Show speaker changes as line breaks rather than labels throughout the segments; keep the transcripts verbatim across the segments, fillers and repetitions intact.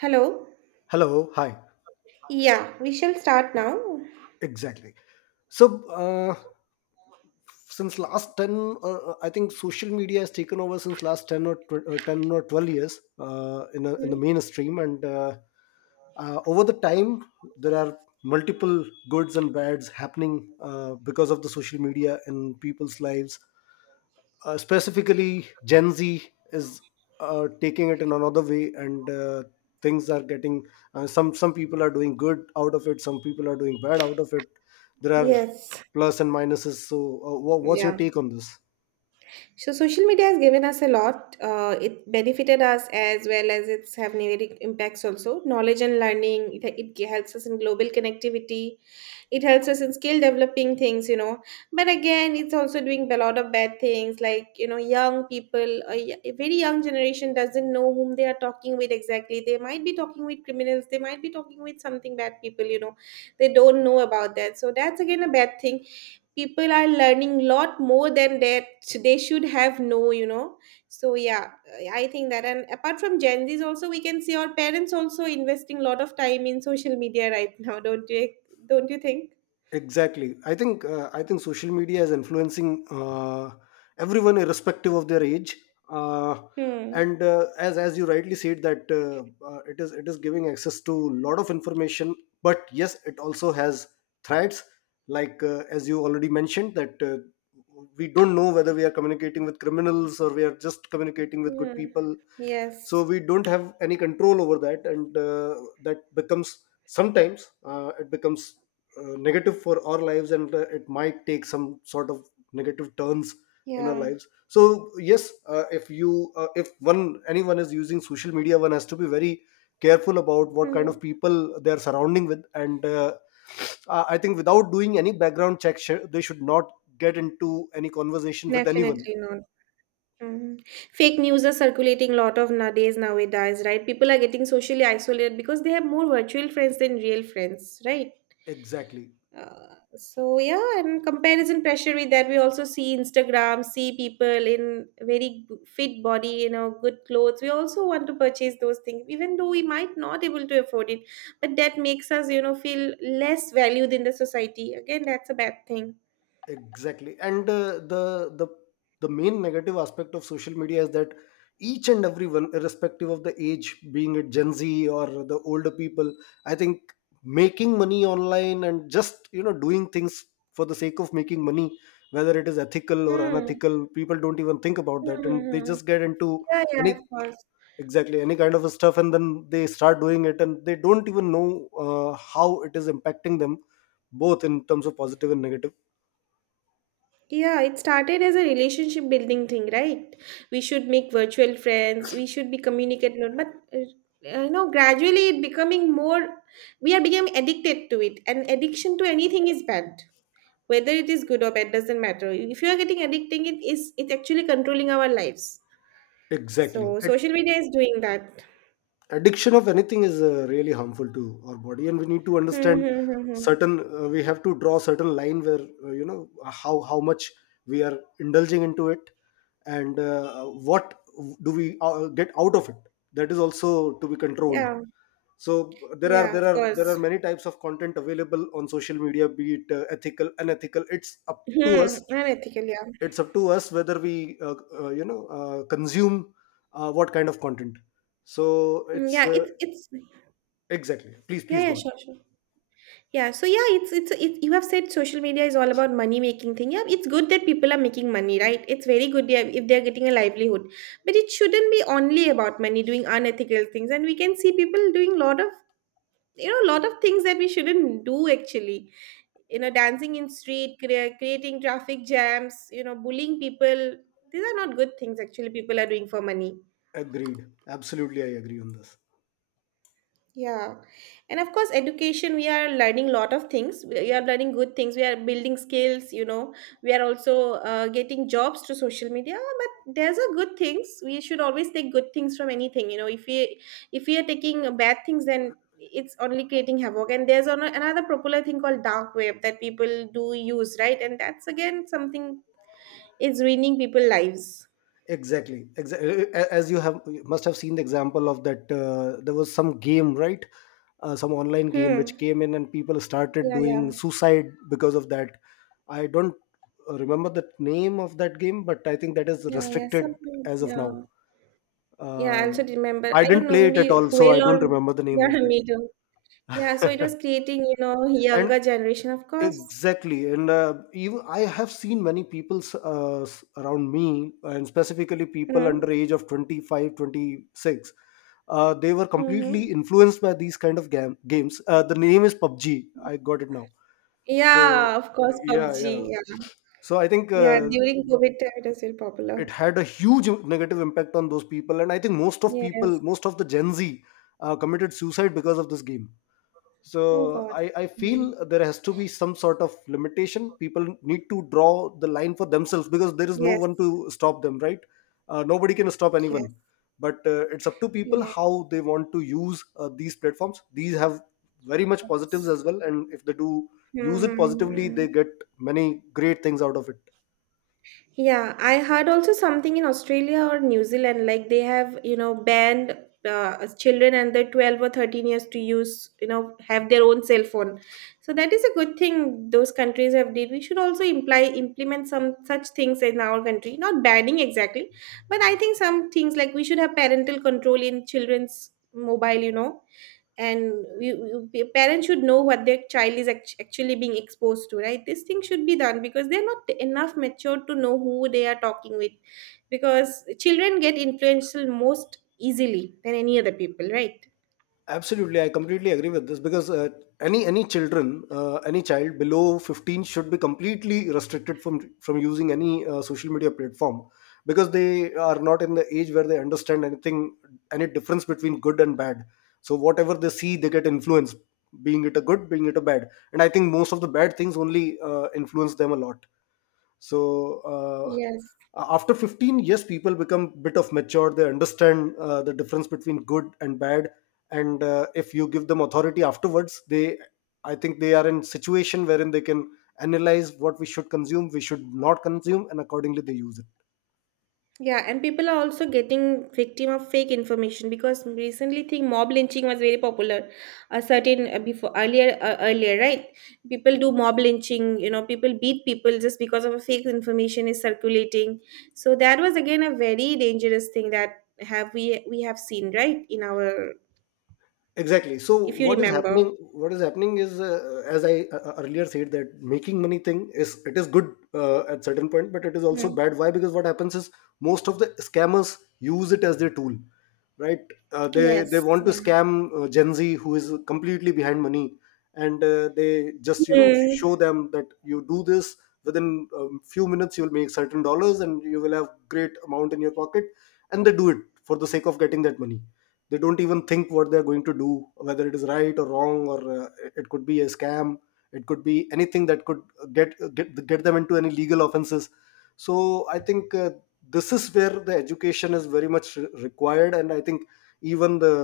Hello.
Hello, hi.
Yeah, we shall start now.
Exactly. So, uh, since last ten uh, i think social media has taken over since last ten or tw- uh, ten or twelve years uh, in, a, in the
Mm.
mainstream. And uh, uh, Over the time there are multiple goods and bads happening uh, because of the social media in people's lives, uh, specifically Gen Z is uh, taking it in another way. And uh, Things are getting uh, some some people are doing good out of it, some people are doing bad out of it. There are
Yes.
plus and minuses, so uh, wha- what's your
Yeah.
take on this?
So social media has given us a lot. Uh, it benefited us as well as it's have negative impacts also. Knowledge and learning. It, it helps us in global connectivity. It helps us in skill developing things. You know, But again, it's also doing a lot of bad things. Like you know, young people, a, y- a very young generation doesn't know whom they are talking with exactly. They might be talking with criminals. They might be talking with something bad people. You know, they don't know about that. So that's again a bad thing. People are learning a lot more than that they should have know you know So yeah, I think that. And apart from Gen Z's, also we can see our parents also investing a lot of time in social media right now, don't you don't you think?
Exactly, i think, uh, i think social media is influencing uh, everyone irrespective of their age. uh,
Hmm.
and uh, as as you rightly said that, uh, uh, it is it is giving access to a lot of information, but yes, it also has threats, like uh, as you already mentioned that, uh, we don't know whether we are communicating with criminals or we are just communicating with good
Yeah.
people. So
Yes.
we don't have any control over that, and uh, that becomes, sometimes uh, it becomes uh, negative for our lives, and uh, it might take some sort of negative turns in our
Yeah.
lives. So yes, uh, if you uh, if one anyone is using social media, one has to be very careful about what kind
Hmm.
of people they are surrounding with, and uh, uh, i think, without doing any background check, sh- they should not get into any conversation with anyone.
Definitely not. Hmm. Fake news are circulating a lot of nowadays nowadays, right? People are getting socially isolated because they have more virtual friends than real friends, right?
Exactly.
Uh, so yeah, and comparison pressure. With that we also see Instagram, see people in very g- fit body, you know good clothes. We also want to purchase those things even though we might not able to afford it, but that makes us, you know feel less valued in the society. Again, that's a bad thing.
Exactly. And uh, the the the main negative aspect of social media is that each and everyone, irrespective of the age, being it Gen Z or the older people, I think, making money online and just, you know, doing things for the sake of making money, whether it is ethical or
Hmm.
unethical, people don't even think about
Hmm,
that,
hmm,
and they
hmm.
just get into
Yeah, yeah, of
any,
course.
exactly, any kind of stuff, and then they start doing it, and they don't even know uh, how it is impacting them, both in terms of positive and negative.
Yeah, it started as a relationship building thing, right? We should make virtual friends, we should be communicating, but uh, uh, you know, gradually it becoming more, we are becoming addicted to it, and addiction to anything is bad. Whether it is good or bad doesn't matter. If you are getting addicting, it is it's actually controlling our lives.
Exactly.
So social media is doing that.
Addiction of anything is uh, really harmful to our body, and we need to
Hmm,
understand
hmm, hmm, hmm.
certain, uh, we have to draw certain line where, uh, you know, how how much we are indulging into it, and uh, what do we uh, get out of it, that is also to be controlled.
Yeah,
So there are
yeah,
there
of
are there
course.
are many types of content available on social media, be it uh, ethical, unethical, it's up to
Hmm,
us,
unethical, yeah.
it's up to us whether we, uh, uh, you know, uh, consume uh, what kind of content. So
Hmm.
it's
Yeah,
uh,
it's it's
Exactly. Please, please
Yeah, yeah,
go on.
sure, sure. Yeah, so yeah, it's it's it, you have said social media is all about money making thing. Yeah, it's good that people are making money, right? It's very good they are- if they are getting a livelihood, but it shouldn't be only about money, doing unethical things. And we can see people doing lot of you know lot of things that we shouldn't do actually. You know, dancing in street, crea- creating traffic jams, you know, bullying people. These are not good things actually. People are doing for money.
Agreed. Absolutely, I agree on this.
Yeah. And of course, education, we are learning lot of things. We we are learning good things. We are building skills, you know. We are also uh, getting jobs through social media. Ah, but there's a good things. We should always take good things from anything, you know. If we if we are taking bad things, then it's only creating havoc. And there's ano- another popular thing called dark web that people do use, right? And that's again something is ruining people lives.
Exactly. Exactly. As you have, you must have seen the example of that. Uh, there was some game, right? Uh, some online game which
Hmm.
came in, and people started
Yeah,
doing
yeah.
suicide because of that. I don't uh, remember the name of that game, but I think that is
Yeah, yeah.
restricted
Something,
as of now.
yeah. Yeah, I also
Um,
remember.
I
I don't
didn't
know,
play it at
maybe
all, so I
whale
don't
or
remember the name
yeah,
of
me too. Yeah, so it was
that.
creating, you know,
and
younger generation, of course.
Exactly, and uh, even I have seen many people, s- uh, s- around me, and specifically people
Mm-hmm.
under age of twenty five, twenty six. Uh, they were completely
Mm-hmm.
influenced by these kind of gam- games. Uh, the name is P U B G. I got it now. So
Yeah, of course,
yeah, yeah.
PUBG. Yeah,
So I think
yeah.
uh,
During COVID time, it was very
it
popular.
had a huge negative impact on those people, and I think most of
Yes.
people, most of the Gen Z, uh, committed suicide because of this game.
Oh
So
God.
I, I
Okay.
feel there has to be some sort of limitation. People need to draw the line for themselves, because there is no
Yes.
one to stop them, right? Uh, nobody can stop
Yes.
anyone, but uh, it's up to people
Yes.
how they want to use uh, these platforms. These have very much positives as well, and if they do use it positively,
Mm-hmm.
they get many great things out of it.
Yeah, I heard also something in Australia or New Zealand, like they have, you know, banned uh, children under twelve or thirteen years to use, you know, have their own cell phone. So that is a good thing those countries have did. We should also imply implement some such things in our country, not banning exactly, but I think some things like we should have parental control in children's mobile, you know, and you, you, parents should know what their child is act- actually being exposed to, right? This thing should be done because they're not enough mature to know who they are talking with, because children get influential most easily than any other people, right?
Absolutely, I completely agree with this, because uh, any any children, uh, any child below fifteen should be completely restricted from from using any uh, social media platform, because they are not in the age where they understand anything, any difference between good and bad. So whatever they see, they get influenced, being it a good, being it a bad. And I think most of the bad things only uh, influence them a lot. So uh,
Yes.
after fifteen years, people become bit of mature, they understand uh, the difference between good and bad, and uh, if you give them authority afterwards, they, I think, they are in situation wherein they can analyze what we should consume, we should not consume, and accordingly they use it.
Yeah, and people are also getting victim of fake information because recently thing mob lynching was very popular. A certain uh, before, earlier uh, earlier right, people do mob lynching. You know, people beat people just because of a fake information is circulating. So that was again a very dangerous thing that have we we have seen, right, in our,
Exactly. So
if you
what is
remember.
happening, what is happening is, uh, as i uh, uh, earlier said, that making money thing, is it is good uh, at certain point, but it is also
Hmm.
bad. Why? Because what happens is, most of the scammers use it as their tool, right? Uh, they they
Yes.
want to
Yeah.
scam uh, Gen Z who is completely behind money, and uh, they just, you know, show
Hmm.
them that, you do this within a few minutes, you will make certain dollars and you will have great amount in your pocket, and they do it for the sake of getting that money. They don't even think what they're going to do, whether it is right or wrong, or uh, it could be a scam, it could be anything that could get, get get them into any legal offenses. So I think uh, this is where the education is very much re- required, and I think even the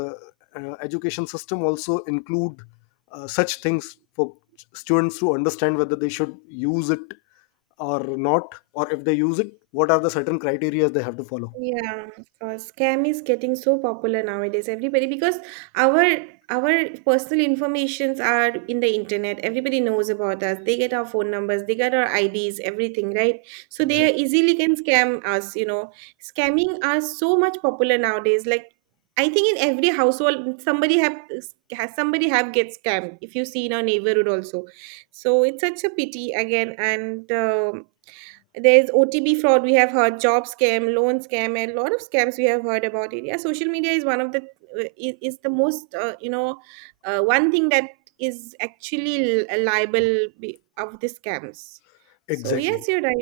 uh, education system also include uh, such things for ch- students to understand whether they should use it or not, or if they use it, what are the certain criteria they have to follow.
Yeah, of course. Scam is getting so popular nowadays, everybody, because our our personal informations are in the internet. Everybody knows about us. They get our phone numbers, they get our I Ds, everything, right? So they
Exactly.
easily can scam us, you know. Scamming are so much popular nowadays. Like, I think in every household somebody have has somebody have get scammed, if you see in our neighborhood also. So it's such a pity again, and um there's O T B fraud. We have heard job scam, loan scam, and a lot of scams we have heard about it. Yeah, social media is one of the uh, is, is the most uh, you know uh, one thing that is actually li- liable be- of the scams. So yes,
Exactly.
you're right.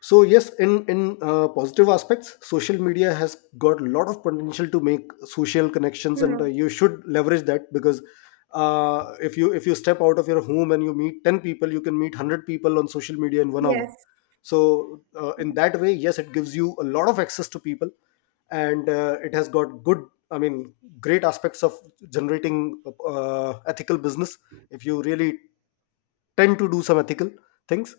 So yes, in in uh, positive aspects, social media has got a lot of potential to make social connections, and uh,
Hmm.
you should leverage that, because uh, if you if you step out of your home and you meet ten people, you can meet one hundred people on social media in one hour.
Yes.
So uh, in that way, yes, it gives you a lot of access to people, and uh, it has got good, I mean, great aspects of generating uh, ethical business, if you really tend to do some ethical things.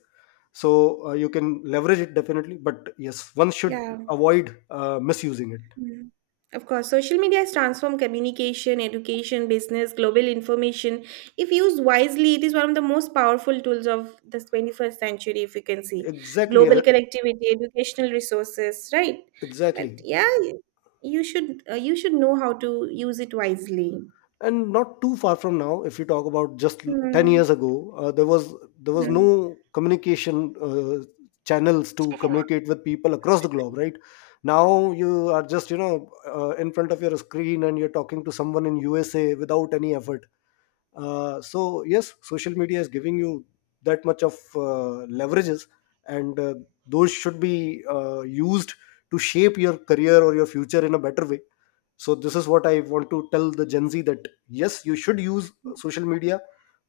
So uh, you can leverage it definitely, but yes, one should
Yeah.
avoid uh, misusing it.
Mm. Of course, social media has transformed communication, education, business, global information. If used wisely, it is one of the most powerful tools of the twenty-first century, if you can see.
exactly
Global
uh,
connectivity, educational resources, right? But
exactly,
yeah, you should uh, you should know how to use it wisely.
and not too far from now, if you talk about just l- ten
Mm.
years ago, uh, there was there was
Mm.
no communication uh, channels to communicate with people across the globe, right? Now you are just, you know, uh, in front of your screen and you're talking to someone in USA without any effort. Uh, so yes, social media is giving you that much of uh, leverages, and uh, those should be uh, used to shape your career or your future in a better way. So this is what I want to tell the Gen Z, that yes, you should use social media,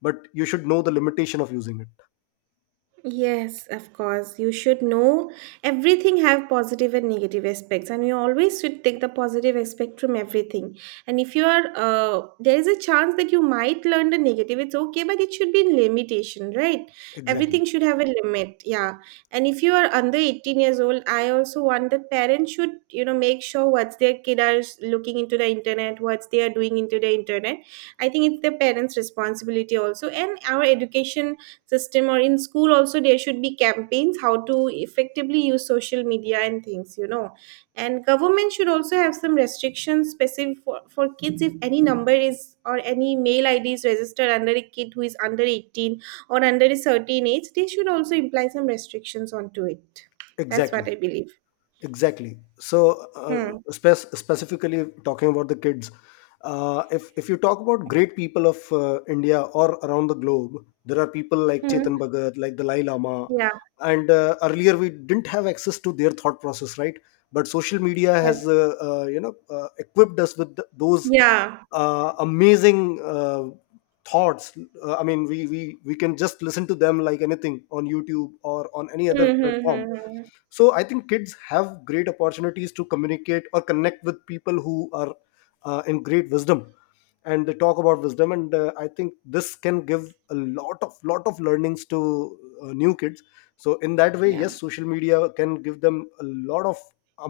but you should know the limitation of using it.
Yes, of course. You should know everything have positive and negative aspects, and you always should take the positive aspect from everything. And if you are, uh, there is a chance that you might learn the negative. It's okay, but it should be in limitation, right? Everything
Exactly.
should have a limit. Yeah. And if you are under eighteen years old, I also want that parents should, you know, make sure what's their kid are looking into the internet, what's they are doing into the internet. I think it's the parents responsibility also. And our education system or in school also, there should be campaigns how to effectively use social media and things you know And government should also have some restrictions specific for, for kids if any number is or any mail id is registered under a kid who is under eighteen, or under a certain age they should also imply some restrictions onto it. That's what
Exactly.
I believe.
exactly so
Hmm.
uh, spec- Specifically talking about the kids, Uh, if if you talk about great people of uh, India or around the globe, there are people like Chetan
Hmm.
Bhagat, like Dalai Lama,
Yeah.
and uh, earlier we didn't have access to their thought process, right? But social media
Yes.
has, uh, uh, you know, uh, equipped us with th- those
Yeah.
uh, amazing uh, thoughts. Uh, I mean, we we we can just listen to them like anything on YouTube or on any other platform.
Mm-hmm.
So I think kids have great opportunities to communicate or connect with people who are uh, in great wisdom and they talk about wisdom, and uh, i think this can give a lot of lot of learnings to uh, new kids. So in that way,
Yeah,
yes, social media can give them a lot of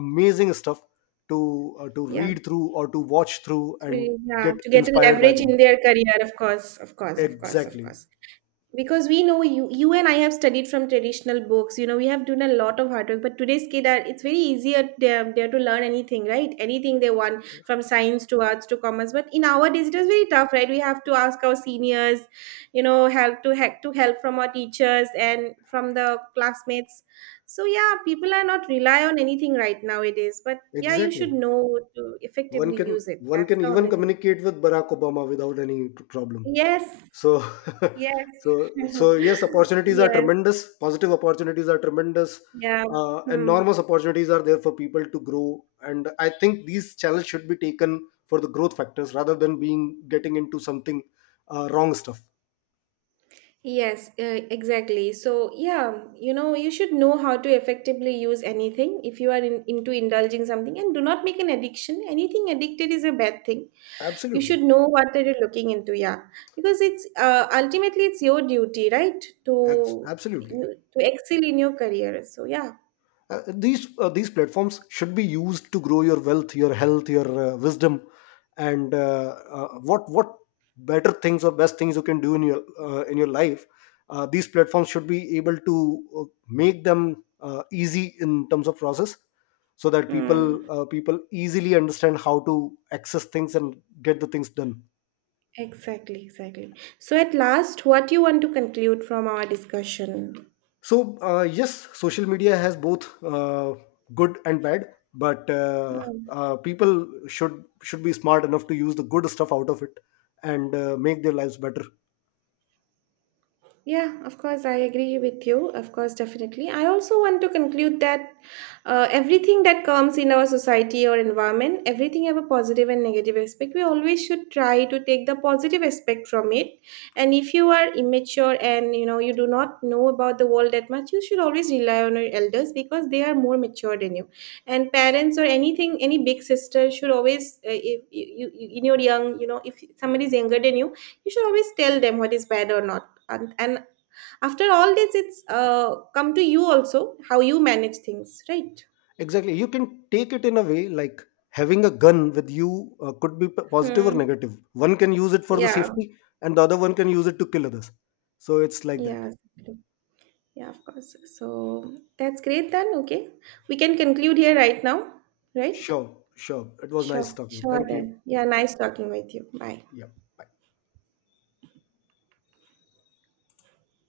amazing stuff to uh, to
yeah.
read through or to watch through and
To- yeah,
get
to get a
inspired by
leverage
them.
in their career, of course, of course, of course, of
Exactly.
course. Because we know you you and I have studied from traditional books you know We have done a lot of hard work, but today's kid are it's very easier. They're, they're to learn anything, right? Anything they want from science to arts to commerce. But in our days it was very tough, right? We have to ask our seniors, you know help to help to help from our teachers and from the classmates. So yeah, people are not rely on anything, right nowadays. But yeah, you should
Exactly.
know to
one
effectively
can
use it.
one
That's
can
the
even
only thing.
communicate with Barack Obama without any problem.
Yes.
So
Yes.
so so yes, opportunities are
Yes.
tremendous, positive opportunities are tremendous,
Yeah.
uh,
Hmm.
enormous opportunities are there for people to grow, and I think these channels should be taken for the growth factors, rather than being getting into something uh, wrong stuff.
Yes, uh, exactly. So, yeah, you know, you should know how to effectively use anything if you are in, into indulging something, and do not make an addiction. Anything addicted is a bad thing. You
Absolutely.
should know what are you looking into, yeah. Because it's uh, ultimately it's your duty, right?
Abs-
To
absolutely.
you to excel in your career. So, yeah.
Uh, these uh, these platforms should be used to grow your wealth, your health, your uh, wisdom, and uh, uh, what what better things or best things you can do in your uh, in your life. Uh, these platforms should be able to uh, make them uh, easy in terms of process, so that people,
Hmm.
uh, people easily understand how to access things and get the things done.
Exactly, exactly. So, at last, what you want to conclude from our discussion?
So, uh, yes, social media has both uh, good and bad, but uh,
Hmm.
uh, people should should be smart enough to use the good stuff out of it, and uh, make their lives better.
Yeah, of course, I agree with you. Of course, definitely. I also want to conclude that uh, everything that comes in our society or environment, everything have a positive and negative aspect. We always should try to take the positive aspect from it. And if you are immature and you know you do not know about the world that much, you should always rely on your elders because they are more mature than you. And parents or anything, any big sister should always, uh, if you, you in your young, you know, if somebody is younger than you, you should always tell them what is bad or not. And, and after all this, it's uh, come to you also how you manage things, right?
Exactly, you can take it in a way like having a gun with you uh, could be p- positive or
Hmm.
negative. One can use it for the
Yeah,
safety, and the other one can use it to kill others. So it's like that.
yeah, exactly. Yeah, of course. So that's great then. Okay, we can conclude here right now, right?
Sure, sure. It was nice
Sure,
talking.
sure.
Thank you.
Then yeah, nice talking with you. Bye.
Yeah.